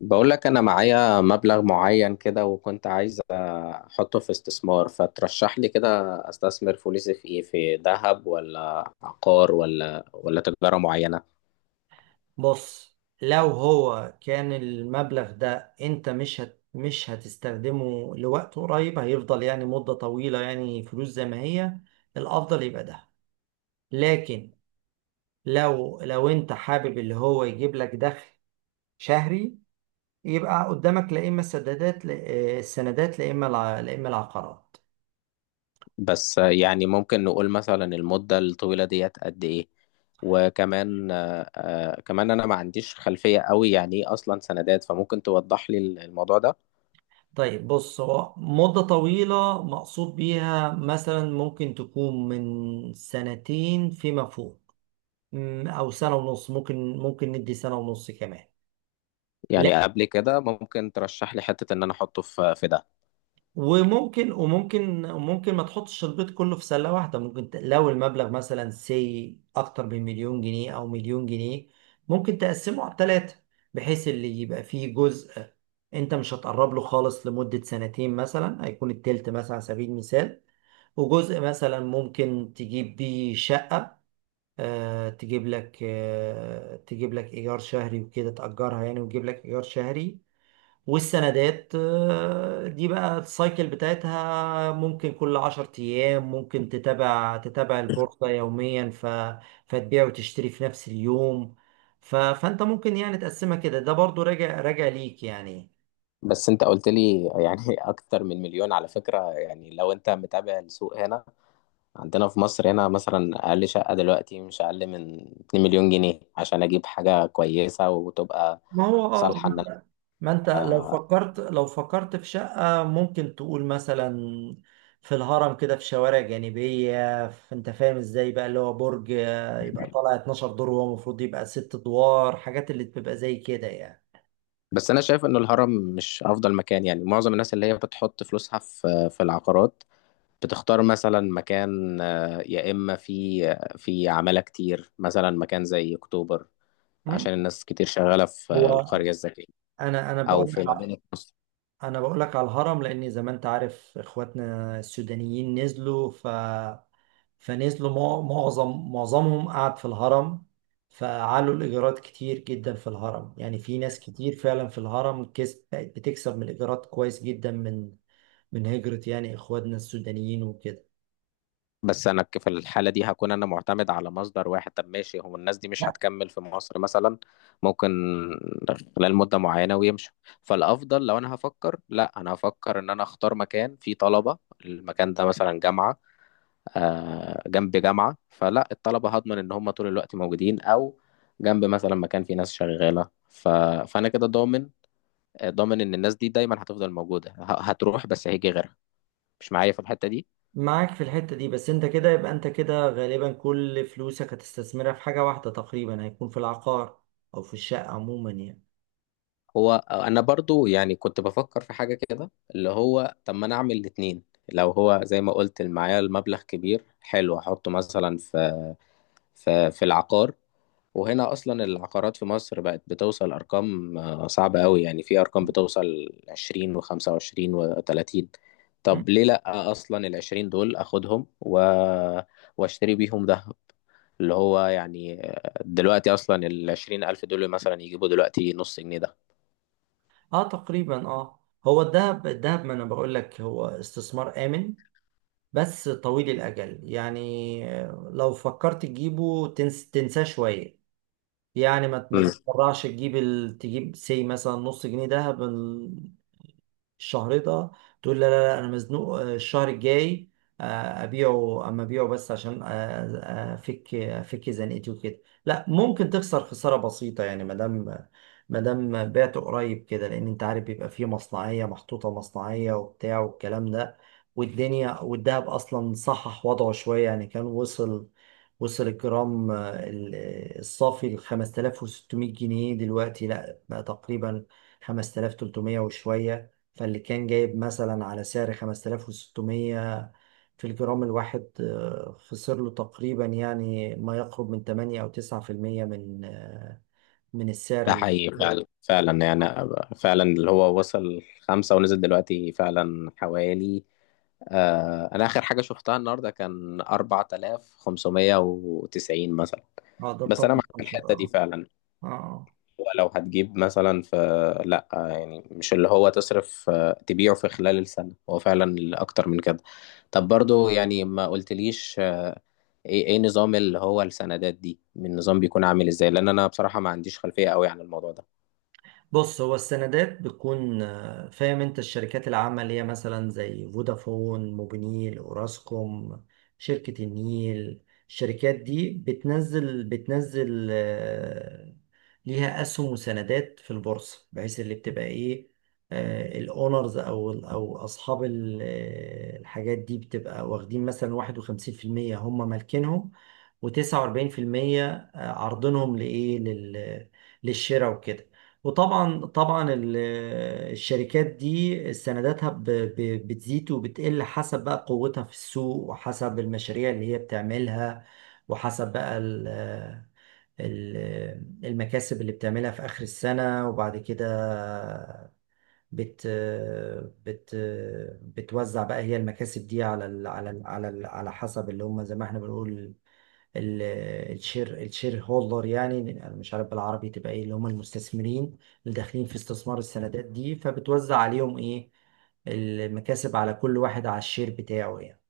بقول لك انا معايا مبلغ معين كده، وكنت عايز احطه في استثمار، فترشح لي كده. استثمر فلوسي في ايه؟ في ذهب ولا عقار ولا تجارة معينة؟ بص، لو هو كان المبلغ ده انت مش هتستخدمه لوقت قريب، هيفضل يعني مدة طويلة، يعني فلوس زي ما هي. الافضل يبقى ده. لكن لو انت حابب اللي هو يجيب لك دخل شهري، يبقى قدامك لا اما السدادات لا- آه، السندات، لا اما لا اما العقارات. بس يعني ممكن نقول مثلا المدة الطويلة ديت قد ايه؟ وكمان كمان انا ما عنديش خلفية قوي، يعني ايه اصلا سندات؟ فممكن توضح لي الموضوع ده. طيب، بص، هو مدة طويلة مقصود بيها مثلا ممكن تكون من سنتين فيما فوق. او سنه ونص، ممكن ندي سنه ونص كمان. لا، يعني قبل كده ممكن ترشح لي حتة ان انا احطه في ده؟ وممكن ما تحطش البيض كله في سله واحده. ممكن لو المبلغ مثلا اكتر من مليون جنيه او مليون جنيه، ممكن تقسمه على ثلاثه بحيث اللي يبقى فيه جزء انت مش هتقرب له خالص لمده سنتين مثلا، هيكون التلت مثلا على سبيل المثال. وجزء مثلا ممكن تجيب بيه شقه، تجيب لك ايجار شهري وكده، تأجرها يعني وتجيب لك ايجار شهري. والسندات دي بقى السايكل بتاعتها ممكن كل 10 أيام، ممكن تتابع البورصة يوميا، فتبيع وتشتري في نفس اليوم. فأنت ممكن يعني تقسمها كده، ده برضو راجع ليك يعني. بس انت قلت لي يعني اكتر من مليون، على فكرة يعني لو انت متابع السوق هنا، عندنا في مصر هنا مثلا اقل شقة دلوقتي مش اقل من 2 مليون جنيه عشان اجيب حاجة كويسة وتبقى ما هو اه. صالحة ان ما انت لو انا فكرت، في شقة ممكن تقول مثلا في الهرم كده، في شوارع جانبية، في انت فاهم ازاي بقى اللي هو برج يبقى طالع 12 دور وهو المفروض يبقى 6 ادوار، حاجات اللي بتبقى زي كده يعني. بس انا شايف ان الهرم مش افضل مكان، يعني معظم الناس اللي هي بتحط فلوسها في العقارات، بتختار مثلا مكان، يا اما في في عمالة كتير، مثلا مكان زي اكتوبر، عشان مم. الناس كتير شغالة في هو القرية الذكية، انا او بقول في لك مدينة نصر. انا بقول لك على الهرم لان زي ما انت عارف اخواتنا السودانيين نزلوا، ف فنزلوا معظمهم قعد في الهرم. فعلوا الإيجارات كتير جدا في الهرم، يعني في ناس كتير فعلا في الهرم بقت بتكسب من الإيجارات كويس جدا، من هجرة يعني إخواتنا السودانيين وكده. بس انا في الحاله دي هكون انا معتمد على مصدر واحد. طب ماشي، هو الناس دي مش هتكمل في مصر مثلا، ممكن خلال مده معينه ويمشوا. فالافضل لو انا هفكر، لا انا هفكر ان انا اختار مكان فيه طلبه. المكان ده مثلا جامعه، آه جنب جامعه، فلا الطلبه هضمن ان هم طول الوقت موجودين، او جنب مثلا مكان فيه ناس شغاله فانا كده ضامن، ضامن ان الناس دي دايما هتفضل موجوده، هتروح بس هيجي غيرها. مش معايا في الحته دي؟ معاك في الحتة دي، بس انت كده يبقى انت كده غالبا كل فلوسك هتستثمرها في حاجة واحدة تقريبا، هيكون في العقار او في الشقة عموما يعني. هو انا برضو يعني كنت بفكر في حاجة كده، اللي هو طب ما انا اعمل الاتنين؟ لو هو زي ما قلت معايا المبلغ كبير، حلو احطه مثلا في في العقار. وهنا اصلا العقارات في مصر بقت بتوصل ارقام صعبة قوي، يعني في ارقام بتوصل 20 و25 و30. م؟ طب ليه لا؟ اصلا العشرين دول اخدهم واشتري بيهم ذهب، اللي هو يعني دلوقتي اصلا العشرين الف دول مثلا يجيبوا دلوقتي نص جنيه ده. اه تقريبا، اه. هو الذهب، ما انا بقول لك هو استثمار آمن بس طويل الأجل يعني. لو فكرت تجيبه تنساه شوية. يعني ما تتسرعش، تجيب تجيب مثلا نص جنيه دهب الشهر ده، تقول لا لا لا انا مزنوق الشهر الجاي آه، ابيعه، ابيعه بس عشان افك زنقتي وكده. لا، ممكن تخسر خسارة بسيطة يعني، ما دام بعت قريب كده لان انت عارف بيبقى فيه مصنعية محطوطة، مصنعية وبتاع والكلام ده. والدنيا والدهب اصلا صحح وضعه شوية يعني، كان وصل الجرام الصافي ل 5600 جنيه، دلوقتي لا بقى تقريبا 5300 وشوية. فاللي كان جايب مثلا على سعر 5600 في الجرام الواحد خسر له تقريبا يعني ما يقرب من 8 أو 9% من السعر ده اللي حقيقي فعلا، فعلا يعني، فعلا اللي هو وصل خمسة ونزل دلوقتي فعلا حوالي، آه أنا آخر حاجة شفتها النهاردة كان 4590 مثلا. اه ده بس أنا طبعا معاك في 10. الحتة دي اه. فعلا. آه. آه. هو لو هتجيب مثلا في، لأ يعني مش اللي هو تصرف تبيعه في خلال السنة، هو فعلا أكتر من كده. طب برضو يعني ما قلتليش إيه نظام اللي هو السندات دي؟ من نظام بيكون عامل إزاي؟ لأن أنا بصراحة ما عنديش خلفية أوي عن الموضوع ده. بص، هو السندات بتكون فاهم انت، الشركات العامة اللي هي مثلا زي فودافون، موبينيل، اوراسكوم، شركة النيل، الشركات دي بتنزل ليها اسهم وسندات في البورصة، بحيث اللي بتبقى ايه، الاونرز او اصحاب الحاجات دي بتبقى واخدين مثلا 51% هم مالكينهم، و49% عرضنهم لايه، للشراء وكده. وطبعا الشركات دي سنداتها بتزيد وبتقل حسب بقى قوتها في السوق، وحسب المشاريع اللي هي بتعملها، وحسب بقى المكاسب اللي بتعملها في آخر السنة. وبعد كده بت بت بتوزع بقى هي المكاسب دي على ال على ال على ال على حسب اللي هم زي ما احنا بنقول ال- الشير هولدر، يعني انا مش عارف بالعربي تبقى ايه، اللي هم المستثمرين اللي داخلين في استثمار السندات دي، فبتوزع عليهم ايه المكاسب، على كل واحد على الشير بتاعه يعني.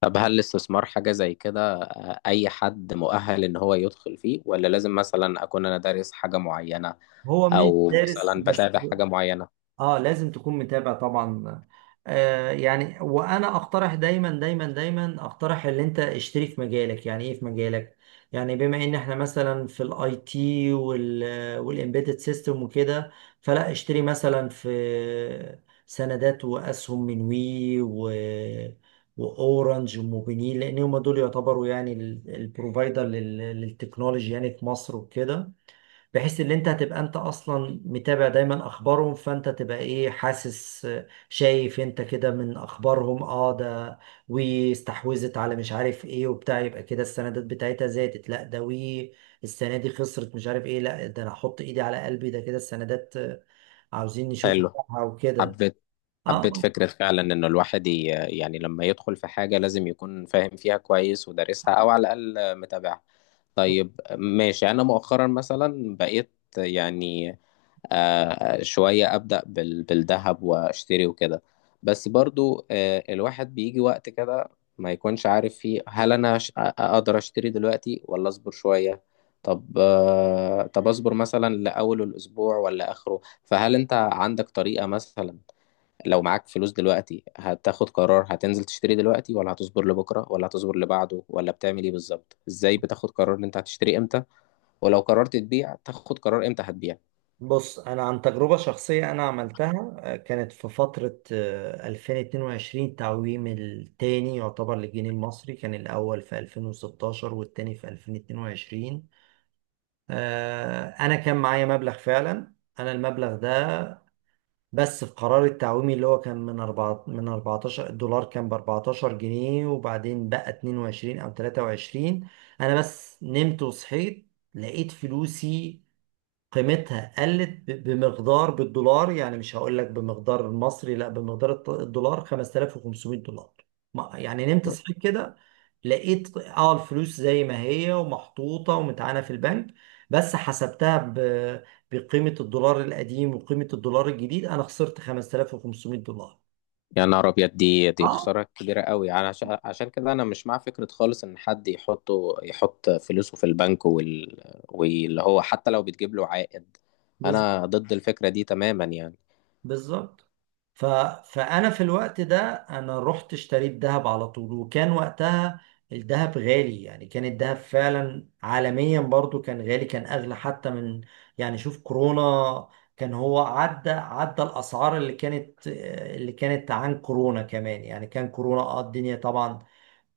طب هل الاستثمار حاجة زي كده أي حد مؤهل إن هو يدخل فيه، ولا لازم مثلا أكون أنا دارس حاجة معينة، هو مش أو دارس مثلا بس. بتابع حاجة معينة؟ اه، لازم تكون متابع طبعا. يعني وانا اقترح دايما دايما دايما، اقترح ان انت اشتري في مجالك. يعني ايه في مجالك؟ يعني بما ان احنا مثلا في الاي تي وال والامبيدد سيستم وكده، فلا اشتري مثلا في سندات واسهم من وي واورنج وموبينيل، لان هم دول يعتبروا يعني البروفايدر للتكنولوجي يعني في مصر وكده، بحيث ان انت هتبقى انت اصلا متابع دايما اخبارهم، فانت تبقى ايه، حاسس شايف انت كده من اخبارهم. اه، ده واستحوذت على مش عارف ايه وبتاع، يبقى كده السندات بتاعتها زادت. لا، ده وي السنه دي خسرت مش عارف ايه. لا، ده انا احط ايدي على قلبي، ده كده السندات عاوزين نشوف حلو، بتاعها وكده. حبيت، حبيت اه، فكرة فعلا إن الواحد يعني لما يدخل في حاجة لازم يكون فاهم فيها كويس ودارسها، أو على الأقل متابعها. طيب ماشي، أنا مؤخرا مثلا بقيت يعني شوية أبدأ بالذهب وأشتري وكده. بس برضو الواحد بيجي وقت كده ما يكونش عارف فيه، هل أنا أقدر أشتري دلوقتي ولا أصبر شوية؟ طب طب أصبر مثلا لأول الأسبوع ولا آخره؟ فهل انت عندك طريقة مثلا لو معاك فلوس دلوقتي هتاخد قرار، هتنزل تشتري دلوقتي ولا هتصبر لبكرة ولا هتصبر لبعده ولا بتعمل ايه بالظبط؟ ازاي بتاخد قرار ان انت هتشتري امتى؟ ولو قررت تبيع تاخد قرار امتى هتبيع؟ بص، انا عن تجربه شخصيه انا عملتها، كانت في فتره، 2022 تعويم التاني يعتبر للجنيه المصري. كان الاول في 2016 والتاني في 2022. انا كان معايا مبلغ فعلا، انا المبلغ ده بس في قرار التعويمي اللي هو كان من 4 من 14، الدولار كان ب 14 جنيه وبعدين بقى 22 او 23. انا بس نمت وصحيت لقيت فلوسي قيمتها قلت بمقدار بالدولار، يعني مش هقول لك بمقدار المصري لا بمقدار الدولار، 5500 دولار. يعني نمت صحيت كده لقيت اه الفلوس زي ما هي ومحطوطة ومتعانة في البنك، بس حسبتها بقيمة الدولار القديم وقيمة الدولار الجديد انا خسرت 5500 دولار. يا نهار ابيض، دي اه خسارة كبيرة قوي يعني. عشان عشان كده انا مش مع فكرة خالص ان حد يحطه، يحط فلوسه في البنك واللي هو حتى لو بتجيب له عائد. انا ضد الفكرة دي تماما يعني. بالظبط. ف... فانا في الوقت ده انا رحت اشتريت ذهب على طول، وكان وقتها الذهب غالي يعني. كان الذهب فعلا عالميا برضو كان غالي، كان اغلى حتى من يعني شوف كورونا، كان هو عدى الاسعار اللي كانت عن كورونا كمان يعني. كان كورونا اه الدنيا طبعا،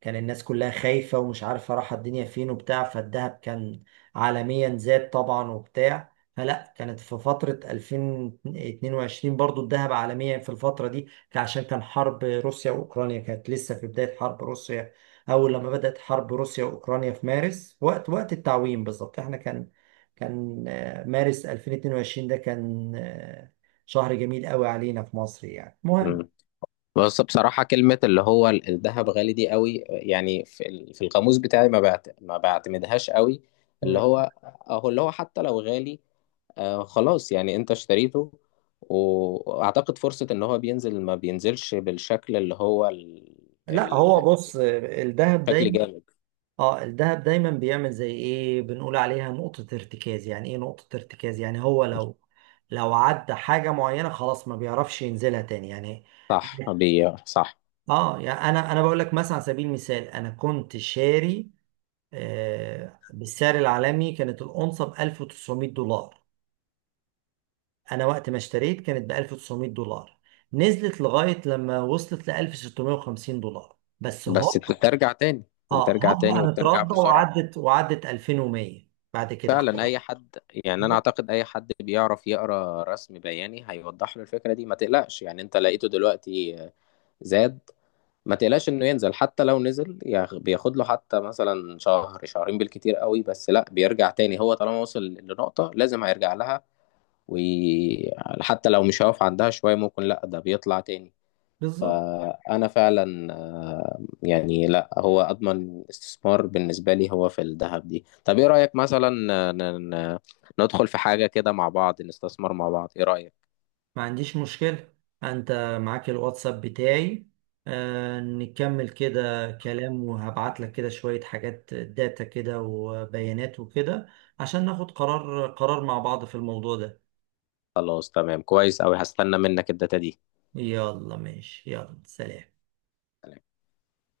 كان الناس كلها خايفة ومش عارفة رايحة الدنيا فين وبتاع، فالذهب كان عالميا زاد طبعا وبتاع. فلا كانت في فترة 2022 برضو الذهب عالميا في الفترة دي عشان كان حرب روسيا وأوكرانيا كانت لسه في بداية حرب روسيا. أول لما بدأت حرب روسيا وأوكرانيا في مارس، وقت التعويم بالظبط احنا كان مارس 2022 ده كان شهر جميل قوي علينا في مصر يعني، المهم. بس بصراحة كلمة اللي هو الذهب غالي دي قوي يعني في في القاموس بتاعي ما بعت، ما بعتمدهاش قوي، اللي مم. هو اهو اللي هو حتى لو غالي، آه خلاص يعني انت اشتريته، واعتقد فرصة ان هو بينزل، ما بينزلش بالشكل اللي هو لا، هو ال- بص، الذهب الشكل دايما. جامد. اه، الذهب دايما بيعمل زي ايه، بنقول عليها نقطة ارتكاز. يعني ايه نقطة ارتكاز؟ يعني هو لو عدى حاجة معينة خلاص ما بيعرفش ينزلها تاني يعني. صح، اه، يعني انا بقول لك مثلا على سبيل المثال، انا كنت شاري آه بالسعر العالمي كانت الأونصة ب 1900 دولار. انا وقت ما اشتريت كانت ب 1900 دولار، نزلت لغاية لما وصلت ل 1650 دولار، بس بس هو بترجع تاني، اه بترجع تاني هبقى وبترجع مترضع بسرعة. وعدت 2100 بعد كده فعلا اي خلاص. حد، يعني انا اعتقد اي حد بيعرف يقرا رسم بياني هيوضح له الفكره دي. ما تقلقش يعني انت لقيته دلوقتي زاد، ما تقلقش انه ينزل، حتى لو نزل بياخد له حتى مثلا شهر شهرين بالكتير قوي، بس لا بيرجع تاني، هو طالما وصل لنقطه لازم هيرجع لها، وحتى لو مش هيقف عندها شويه ممكن لا ده بيطلع تاني. بالظبط. فأنا فعلا يعني لا هو أضمن استثمار بالنسبة لي هو في الذهب دي. طب إيه رأيك مثلا آه، ن- ن- ندخل في حاجة كده مع بعض، نستثمر مع بعض، إيه رأيك؟ ما عنديش مشكلة. انت معاك الواتساب بتاعي، نكمل كده كلام وهبعت لك كده شوية حاجات داتا كده وبيانات وكده، عشان ناخد قرار مع بعض في الموضوع ده. خلاص، تمام، كويس أوي، هستنى منك الداتا دي. يلا ماشي، يلا سلام.